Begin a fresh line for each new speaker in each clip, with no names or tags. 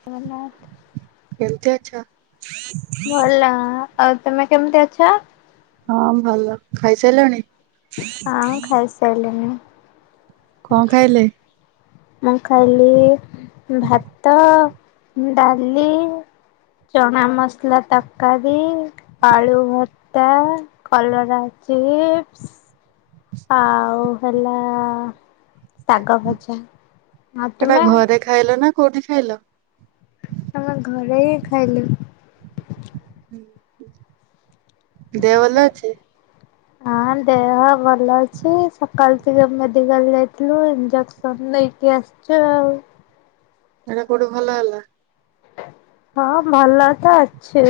ଜଗନ୍ନାଥ
କେମତି ଅଛ।
ଭଲ ଆଉ ତମେ କେମିତି ଅଛ।
ହଁ ଭଲ ଖାଇସାରିଲଣି?
ହଁ ମୁଁ ଖାଇସାରିଲିଣି
କଣ ଖାଇଲେ?
ମୁଁ ଖାଲି ଭାତ ଡାଲି। ଚଣା ମସଲା ତରକାରୀ ଆଳୁ ଭର୍ତ୍ତା କଲରା। ଚିପ୍ସ। ଆଉ ହେଲା ଶାଗ ଭଜା ଆ ତମେ?
ହ୍ୟାଲୋ।
ଆମେ ଘରେ ହିଁ ଖାଇଲୁ।
ଦେହ ଭଲ ଅଛି?
ହଁ। ଦେହ ଭଲ ଅଛି ସକାଳ ଟିକେ ମେଡିକାଲ ଯାଇଥିଲୁ ଇଞ୍ଜେକ୍ସନ ନେଇକି ଆସି ଚା।
ଏଟା କୋଉଠି ଭଲ ହେଲା?
ହଁ ଭଲ ତ ଅଛି?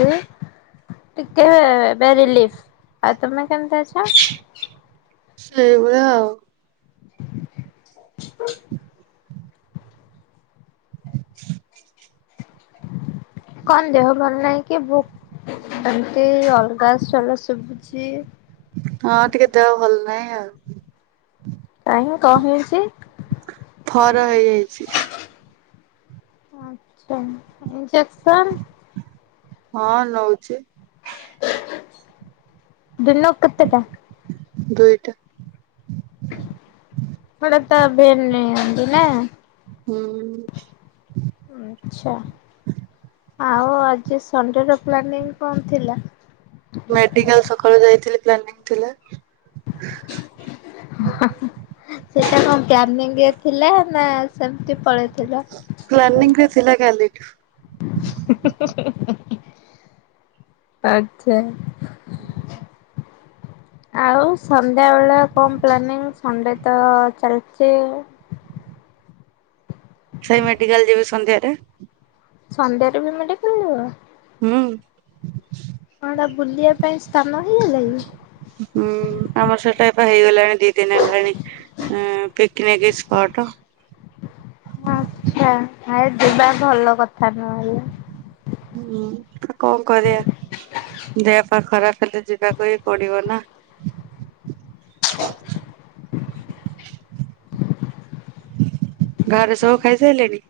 ଟିକେ ଏବେ ରିଲିଫ ଆଉ ତମେ କେମତି ଅଛ?
ସେଇ ଭଳିଆ ଆଉ
ହ [unintelligible]
ହ [inaudible]
[inaudible] କଣ ଦେହ ଭଲ ନାହିଁ କି? ଭୁ ଏମତି ଅଲଗା ସ୍ୱର [unintelligible]
ହଁ ଟିକେ ଦେହ ଭଲ ନାଇଁ ଆଉ।
କାଇଁମ କଣ ହେଇଛି?
ଫର
ଆଛା
ହେଇଯାଇଛି।
ଇଞ୍ଜେକ୍ସନ
ହଁ ନଉଛି।
ଦିନକୁ କେତେଟା?
ଦୁଇଟା।
ମଡେ ତ ଭେନରେ ନିଅନ୍ତି ନା।
ହୁଁ
ଆଛା ଆଉ ଆଜି ସଣ୍ଡେର ପ୍ଲାନିଂ କଣ ଥିଲା?
ମେଡିକାଲ ସକାଳୁ ଯାଇଥିଲି ପ୍ଲାନି ଥିଲା।
[unintelligible] ସେଇଟା କଣ କ୍ୟାନିଙ୍ଗ ଥିଲା ନା ସେମତି ପଳେଇଥିଲ?
ପ୍ଲାନିଂ ରେ ଥିଲା କାଲିଠୁ।
ହୁଁ ହୁଁ ଆଚ୍ଛା।
ହୁଁ [inaudible]
ଆଉ ସନ୍ଧ୍ୟା ବେଳେ କଣ ପ୍ଲାନିଂ ସଣ୍ଡେ ତ ଚାଲିଛି? ହ [inaudible]
ସେଇ ମେଡିକାଲ ଯିବି ସନ୍ଧ୍ୟାରେ
ସନ୍ଧ୍ୟାରେ ବି ମେଡିକାଲ ଯିବ?
ହଁ।
ହେଟା ବୁଲିବା ପାଇଁ ସ୍ଥାନ ହେଇଗଲାକି?
ହୁଁ ଆମର ସେଟା ଏବେ ହେଇଗଲାଣି ଦି ଦିନ ହେଲାଣି ପିକନିକ ଅଟ।
ଆଛା ଆରେ ଯିବା ଭଲ କଥା ନୁହ ହେଲେ।
ହୁଁ କଣ କରିବା? ଦେହ ପା ଖରାପ ହେଲେ ଯିବାକୁ ହି ପଡିବ ନା। [unintelligible] ଘରେ ସବୁ ଖାଇସାରିଲେଣିି?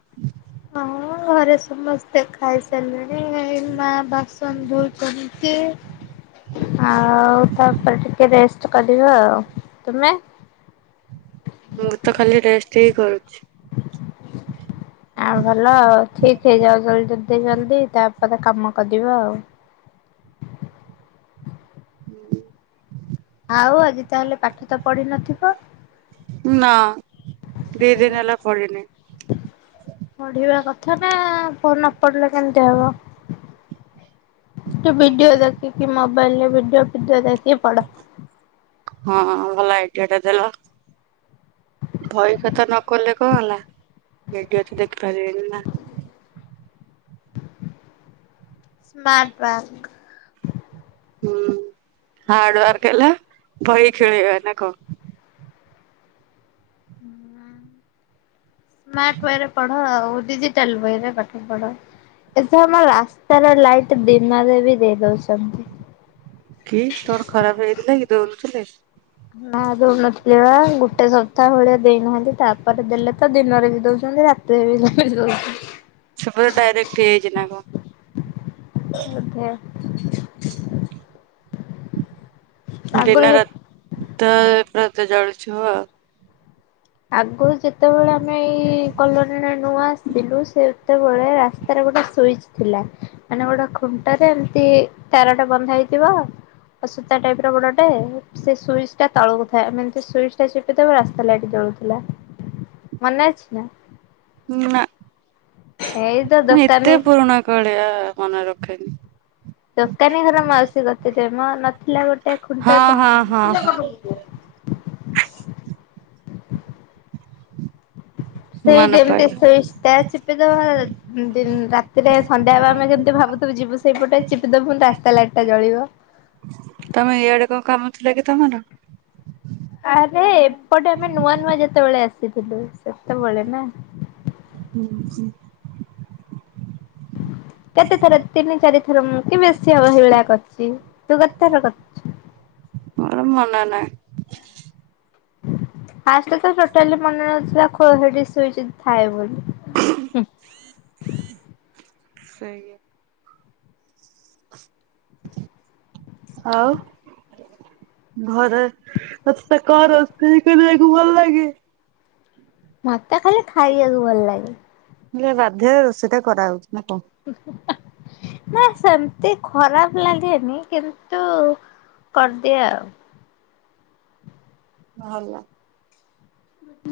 ହଁ ଘରେ ସମସ୍ତେ ଖାଇସାରିଲେଣି ଏଇ ମା ବାସନ ଧୋଉଛନ୍ତି। [inaudible] ଆଉ ତାପରେ ଟିକେ ରେଷ୍ଟ କରିବା ଆଉ ତୁମେ?
ମୁଁ ତ ଖାଲି ରେଷ୍ଟ ହେଇଁ କରୁଛି।
ଆଁ ଭଲ ଆଉ ଠିକ ହେଇଯାଉ ଜଲଦି ଯଦ ଜଲଦି ତାପ କତେ କାମ କରିଦବ ଆଉ।
[inaudible]
ଆଉ ଆଜି ତାହେଲେ ପାଠ ତ ପଢିନଥିବ?
ନା ଦି ଦିନ ହେଲା ପଡିନି।
ପଢିବା କଥା ନା ପଢିଲେ କେମିତ ହବ? ତ ଭିଡିଓ ଦେଖି କି ମୋବାଇଲରେ ଭିଡିଓ ଭିଡିଓ ଦେଖି ପଡ।
ହଁ ଭଲ ଆଇଡିଆ ଟା ଦେଲ ବହି ଖାତା ନ ଖୋଲିଲେ କଣ ହେଲା ଭିଡିଓ ତ ଦେଖିପାରିବେନି ନା?
Smart bank.
ହୁଁ ହାର୍ଡ ୱାର୍କ ହେଲା ବହି ଖେଳେଇବା ନା କଣ?
ସ୍ମାଟ ଓଏରେ ପଢ। ଡିଜିଟାଲ ୱରେ ପାଠ ପଢ ଏ ଆମର ରାସ୍ତାର ଲାଇଟ୍ ଦିନରେ ବି ଦେଇ ଦଉଛନ୍ତି।
କି ତୋର ଖରାପ ହେଇଥିଲା କି ଦଉନଥିଲେ।
ନା ଦଉନଥିଲ ବା ଗୋଟେ ସପ୍ତାହ ଭଳିଆ ଦେଇନାହାନ୍ତି ତାପରେ ଦେଲେ ତ ଦିନରେ ବି ଦଉଛନ୍ତି ରାତିରେ ବି ଦଉଛନ୍ତି।
ସବୁ ଡାଇରେକ୍ଟ ହେଯଇଛି ନା କଣ?
ବୋଧେ। ଆଗରୁ
ଦିନ
ଯେ
ରାତି ତ ପ୍ରତି ଜଳୁଛୁ ଆଉ।
ଆଗରୁ ଯେତେବେଳେ ଆମେ ଏଇ କଲୋନୀଟା ନୂଆ ଆସିଥିଲୁ ସେ ଯେତେବେଳେ ରାସ୍ତାରେ ଗୋଟେ ସୁଇଚ୍ ଥିଲା ମାନେ ଗୋଟେ ଖୁଣ୍ଟରେ ଏମିତି ତାରଟା ବନ୍ଧା ହେଇଥିବ ଅସୂତା ଟାଇପ ର ବଡଟେ ସେ ସୁଇଚ୍ ଟା ତଳୁକୁଥାଏ ଆମେ ଏମିତ ସୁଇଚ ଟା ଚିପି ରାସ୍ତା ଲାଇଟ ଟା ଜଳୁଥାଏ। ମନେ ଅଛି ନା?
ନା
ଏଇ ତ
ମୁଁ ଏତେ
ଦୋକାନୀ
ପୁରୁଣା କାଳିଆ ମନେ ରଖେନି।
ଦୋକାନୀ ଘର ମାଉସୀ କତିରେ ମୋ ନଥିଲା ଗୋଟେ ଖୁଣ୍ଟ
ହଁ ହଁ ହଁ ହଁ
[unintelligible] [unintelligible] ସେଇଠି
ମନେ
ଏମିତି
ପଇଲା।
ସେଇ ଚିପ ରାତିରେ ସନ୍ଧ୍ୟା ହେଲେ ଆମେ ଯେମିତି ଭାବୁଥିବୁ ଯିବୁ ସେଇପଟେ ଚିପିଦବୁ ରାସ୍ତା ଲାଇଟ୍ ଟା ଜଳିବ।
ତମେ ଇଆଡେ କଣ କାମଥିଲା କି ତମର?
ଆରେ ଏପଟେ ଆମେ ନୂଆ ନୂଆ ଯେତେବେଳେ ଆସିଥିଲୁ ସେତେବେଳେ ନା।
ହୁଁ ହଁ।
କେତେ ଥର ତିନି ଚାରି ଥର ଥର ମୁଁ କି ବେଶୀ ହବ ସେଇଳିଆ କରଛି ତୁ କେତେ ଥର କରଛୁ?
ମୋର ମନେନାହିଁ।
ଆ ତ ଟୋଟାଲି ମନେ ନଥିଲା ଖଡି ଶୋଇଛି ଥାଏ ବୋଲି
ସେଇଆ। ଆଉ ଘରେ ତୋତେ କଣ ରୋଷେଇ କରିବାକୁ ଭଲ ଲାଗେ।
ମତେ ଖାଲି ଖାଇବାକୁ ଭଲ ଲାଗେ।
ହେ ବାଧ୍ୟରେ ରୋଷେଇଟା କରାହଉଛି। ନା କଣ?
ନା ସେମିତି ଖରାପ ଲାଗେନି କିନ୍ତୁ କରିଦିଏ ଆଉ।
ଭଲ।
ବ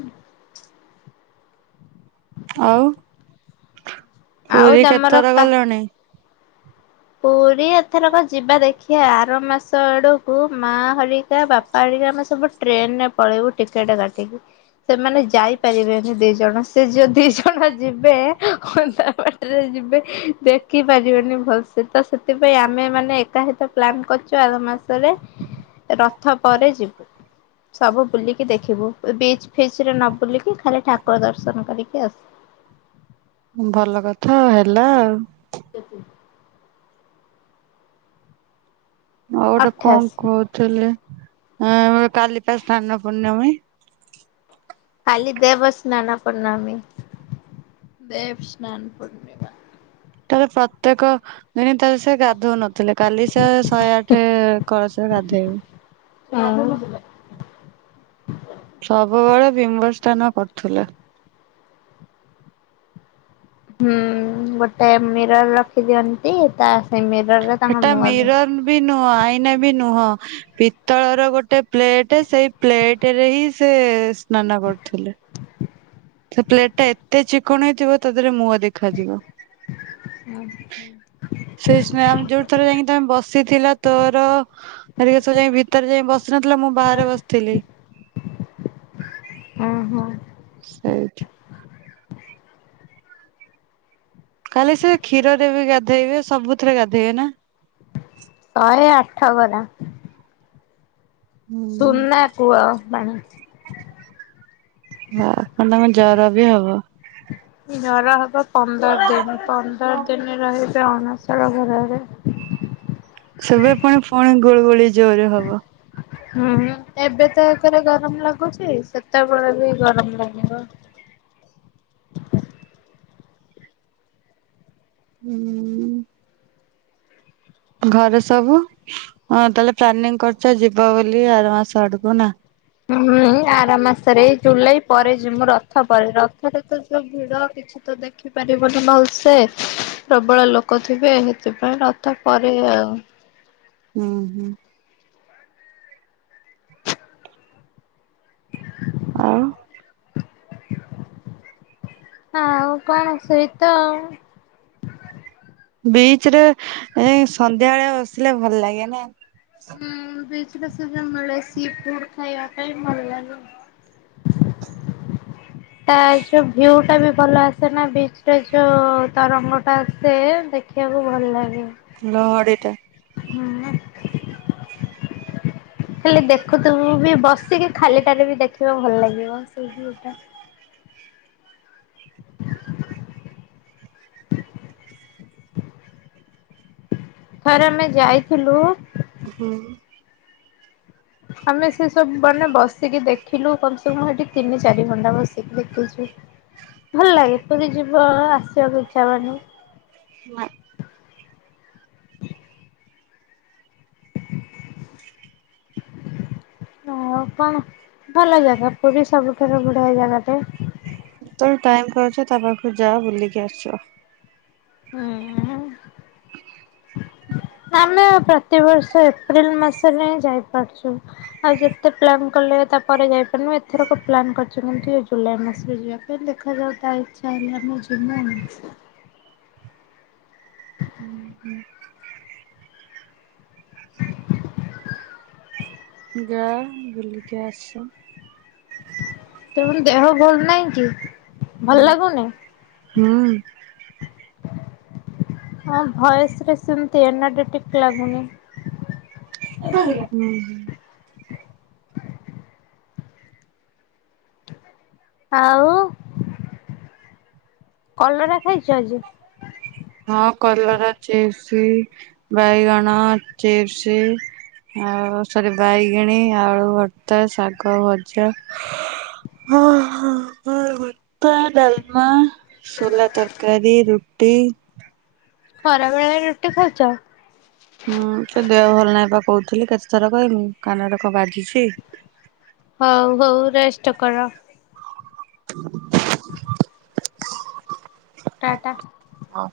ଆଉ
ଆଉ
ପୁରୀ
ତମର
କେତେଥର
କା
ଗଲଣି?
ପୁରୀ ଏଥରକ ଯିବା ଦେଖି ଆର ମାସ ଆଡ଼କୁ ମାଆ ହରିକା ବାପା ହରିକା ଆମେ ସବୁ ଟ୍ରେନରେ ପଳେଇବୁ ଟିକେଟ କାଟିକି ସେମାନେ ଯାଇପାରିବେନି ଦି'ଜଣ। ସେ ଯଦି ଦି'ଜଣ ଯିବେ ଅଧା ବାଟରେ ଯିବେ ଦେଖିପାରିବେନି। ସେ ତ ସେଥିପାଇଁ ଆମେ ମାନେ ଏକାହିତ ପ୍ଲାନ କରିଛୁ ଆର ମାସରେ ରଥ ପରେ ଯିବୁ ସବୁ ବୁଲିକି ଦେଖ ଦେଖିବୁ ବିଚି ଫିଚ ରେ ନ ବୁଲିକି ଖାଲି ଠାକୁର ଦର୍ଶନ କରିକି ଆସ
ଭଲ କଥା ହେଲା ଆଉ
କେତେ
ଆଉ ଗୋଟେ କଣ
ଅଠାଅଶୀ
କହୁଥିଲି କାଲି ପା ସ୍ନାନ ପୂର୍ଣ୍ଣମୀ?
କାଲି ଦେବସ୍ ସ୍ନାନ ପୂର୍ଣ୍ଣମୀ ଦେବ ସ୍ନାନ ପୂର୍ଣ୍ଣିମା
ତାହାଲେ ପ୍ରତ୍ୟେକ ଦିନ ତାହାଲେ ସେ ଗାଧଉ ନଥିଲେ କାଲି ସେ ଶହେ ଆଠେ କଳସରେ ଗାଧୋଇବେ
ହୁଁ।
[inaudible] ସବୁବେଳେ ବିମ୍ବ ସ୍ନାନ କରୁଥିଲେ।
ହୁଁ ଗୋଟେ ମିରର ରଖିଦିଅନ୍ତି ତା ସାମ୍ନା ରେ
ସେଟା ମିରର ବି ନୁହଁ ଆଇନା ବି ନୁହଁ ପିତ୍ତଳର ଗୋଟେ ପ୍ଲେଟ ସେଇ ପ୍ଲେଟରେ ହିଁ ସେ ସ୍ନାନ କରୁଥିଲେ। ସେ ପ୍ଲେଟ ଟା ଏତେ ଚିକଣ ହେଇଥିବ ତା ଦେହରେ ମୁହଁ ଦେଖାଯିବ।
ହୁଁ ହୁଁ।
ସେଇ [unintelligible] ଆମେ ଯୋଉଁ ଥରେ ଯାଇକି ତମେ ବସିଥିଲ ତୋର ହେରିକା ଯାଇ ଭିତରେ ଯାଇ ବସି ନଥିଲ ମୁଁ ବାହାରେ ବସିଥିଲି।
[inaudible] ଅଁ ହଁ।
ସେଇଠି। କାଲି ସେ କ୍ଷୀରରେ ବି ଗାଧେଇବେ ସବୁଥିରେ ଗାଧେଇବେ ନା
ଶହେ ଆଠ ଗରା
ହୁଁ।
ସୁନା କୁହ [unintelligible]
ହଁ ତାଙ୍କୁ ଜର ବି ହବ।
ଜର ହବ ପନ୍ଦର ଦିନ ପନ୍ଦର ଦିନ ରହି ସେ ଅଣସର ଘରରେ
ସେବେ ପୁଣି ପୁଣି ଗୁଳୁଗୁଳି ଜୋରେ ହବ।
ହୁଁ ଏବେ ତ ଏକରେ ଗରମ ଲାଗୁଛି। ସେତେବେଳେ ବି ଗରମ ଲାଗିବ। [inaudible]
ହୁଁ। ଘରେ ସବୁ ହ ତାହେଲେ ପ୍ଲାନିଂ କରୁଛ ଯିବ ବୋଲି ଆର ମାସ ଆଡକୁ ନା?
ହୁଁ। ଆର ମାସରେ ଜୁଲାଇ ପରେ ଯିମୁ ରଥ ପରେ ରଥରେ ତ ଯଉ ଭିଡ କିଛି ତ ଦେଖିପା ରିବୁନୁ ଭଲସେ ପ୍ରବଳ ଲୋକ ଥିବେ ସେଥିପାଇଁ ରଥ ପରେ ଆଉ।
ହୁଁ ହୁଁ।
[inaudible]
ଆଉ।
[inaudible] ଆଉ କଣ ସେଇତ ଆଉ?
ବିଚରେ ଏ ସନ୍ଧ୍ୟା ବେଳିଆ ବସିଲେ ଭଲ ଲାଗେ ନା।
ହୁଁ ବିଚରେ ସେ ଯଉଁ ମିଳେ ସି ଫୁଡ ଖାଇବା ପାଇଁ ଭଲ ଲାଗେ। ତା ଯୋଉ ଭିଉ ଟା ବି ଭଲ ଆସେ ନା ବିଚରେ ଯୋଉ ତରଙ୍ଗ ଟା ଆସେ ସେ ଦେଖିଆକୁ ଭଲ ଲାଗେ।
ଲହଡ଼ିଟା।
ହଁ ବା। ଖାଲି ଦେଖୁଥୁିବୁ ବି ବସିକି ଖାଲିଟାରେ ବି ଦେଖିବା ଭଲ ଲାଗିବ ସେଇ ଭିୟୁଟା। [inaudible] ଥରେ ଆମେ ଯାଇଥିଲୁ
ହୁଁ।
ଆମେ ସେ ସବୁ ମାନେ ବସିକି ଦେଖିଲୁ ତ ମୁଁ ହେଟି ତିନି ଚାରି ଘଣ୍ଟା ବସିକି ଦେଖିଛି ଭଲ ଲାଗେ ପୁରୀ ଯିବ ଆସ ସି ବାକୁ ଇଛା ହବନି। ହ କଣ ଭଲ ଜାଗା ପୁରୀ ସବୁଠାରୁ ବଢିଆ ଜାଗାଟେ।
ତୋର ଟାଇମ କରଛ ତା ପାଖକୁ ଯା ବୁଲିକି ଆସ।
ହୁଁ। ଆମେ ପ୍ରତିବର୍ଷ ଏପ୍ରିଲ ମାସରେ ହିଁ ଯାଇପାରୁଛୁ ଆଉ ଯେତେ ପ୍ଲାନ୍ କଲେ ତାପରେ ଯାଇପାରୁନୁଁ ଏଥରକ ପ୍ଲାନ୍ କରିୁ କିନ୍ତୁ ଜୁଲାଇ ମାସରେ ଯିବା ପାଇଁ ଦେଖାଯାଉ ତା ଇଚ୍ଛା। [unintelligible]
ଯା ବୁଲିକି ଆସ।
ତମର ଦେହ ଭଲ ନହିଁ କି? ଭଲ
ହଁ
ଲାଗୁନି
ହୁଁ।
[unintelligible]
ହୁଁ
ଆଉ
ହଁ।
ଆଉ।
ହଁ କଲର ଅଛି ଏ ଛି ବାଇଗନ ଚିପ୍ସ। ଆଉ ସରି ବାଇଗଣୀ, ଆଳୁ ଭର୍ତା, ଶାଗ ଭଜା। ହ ହୋ ଭର୍ତା ଡାଲମା ଶୋଲା ତରକାରୀ, ରୁଟି।
ଖରାବେଳରେ ରୁଟି ଖାଉଛ।
ହୁଁ ତ ଦେହ ଭଲ ନାହିଁ ବା କହୁଥିଲି କେତେଥର କହମି କାନରେ କଣ ବାଜିଛି
ହଉ ହଉ ରେଷ୍ଟ କର।
[inaudible]
[inaudible]
[inaudible]
ଟା ଟା।
ହଁ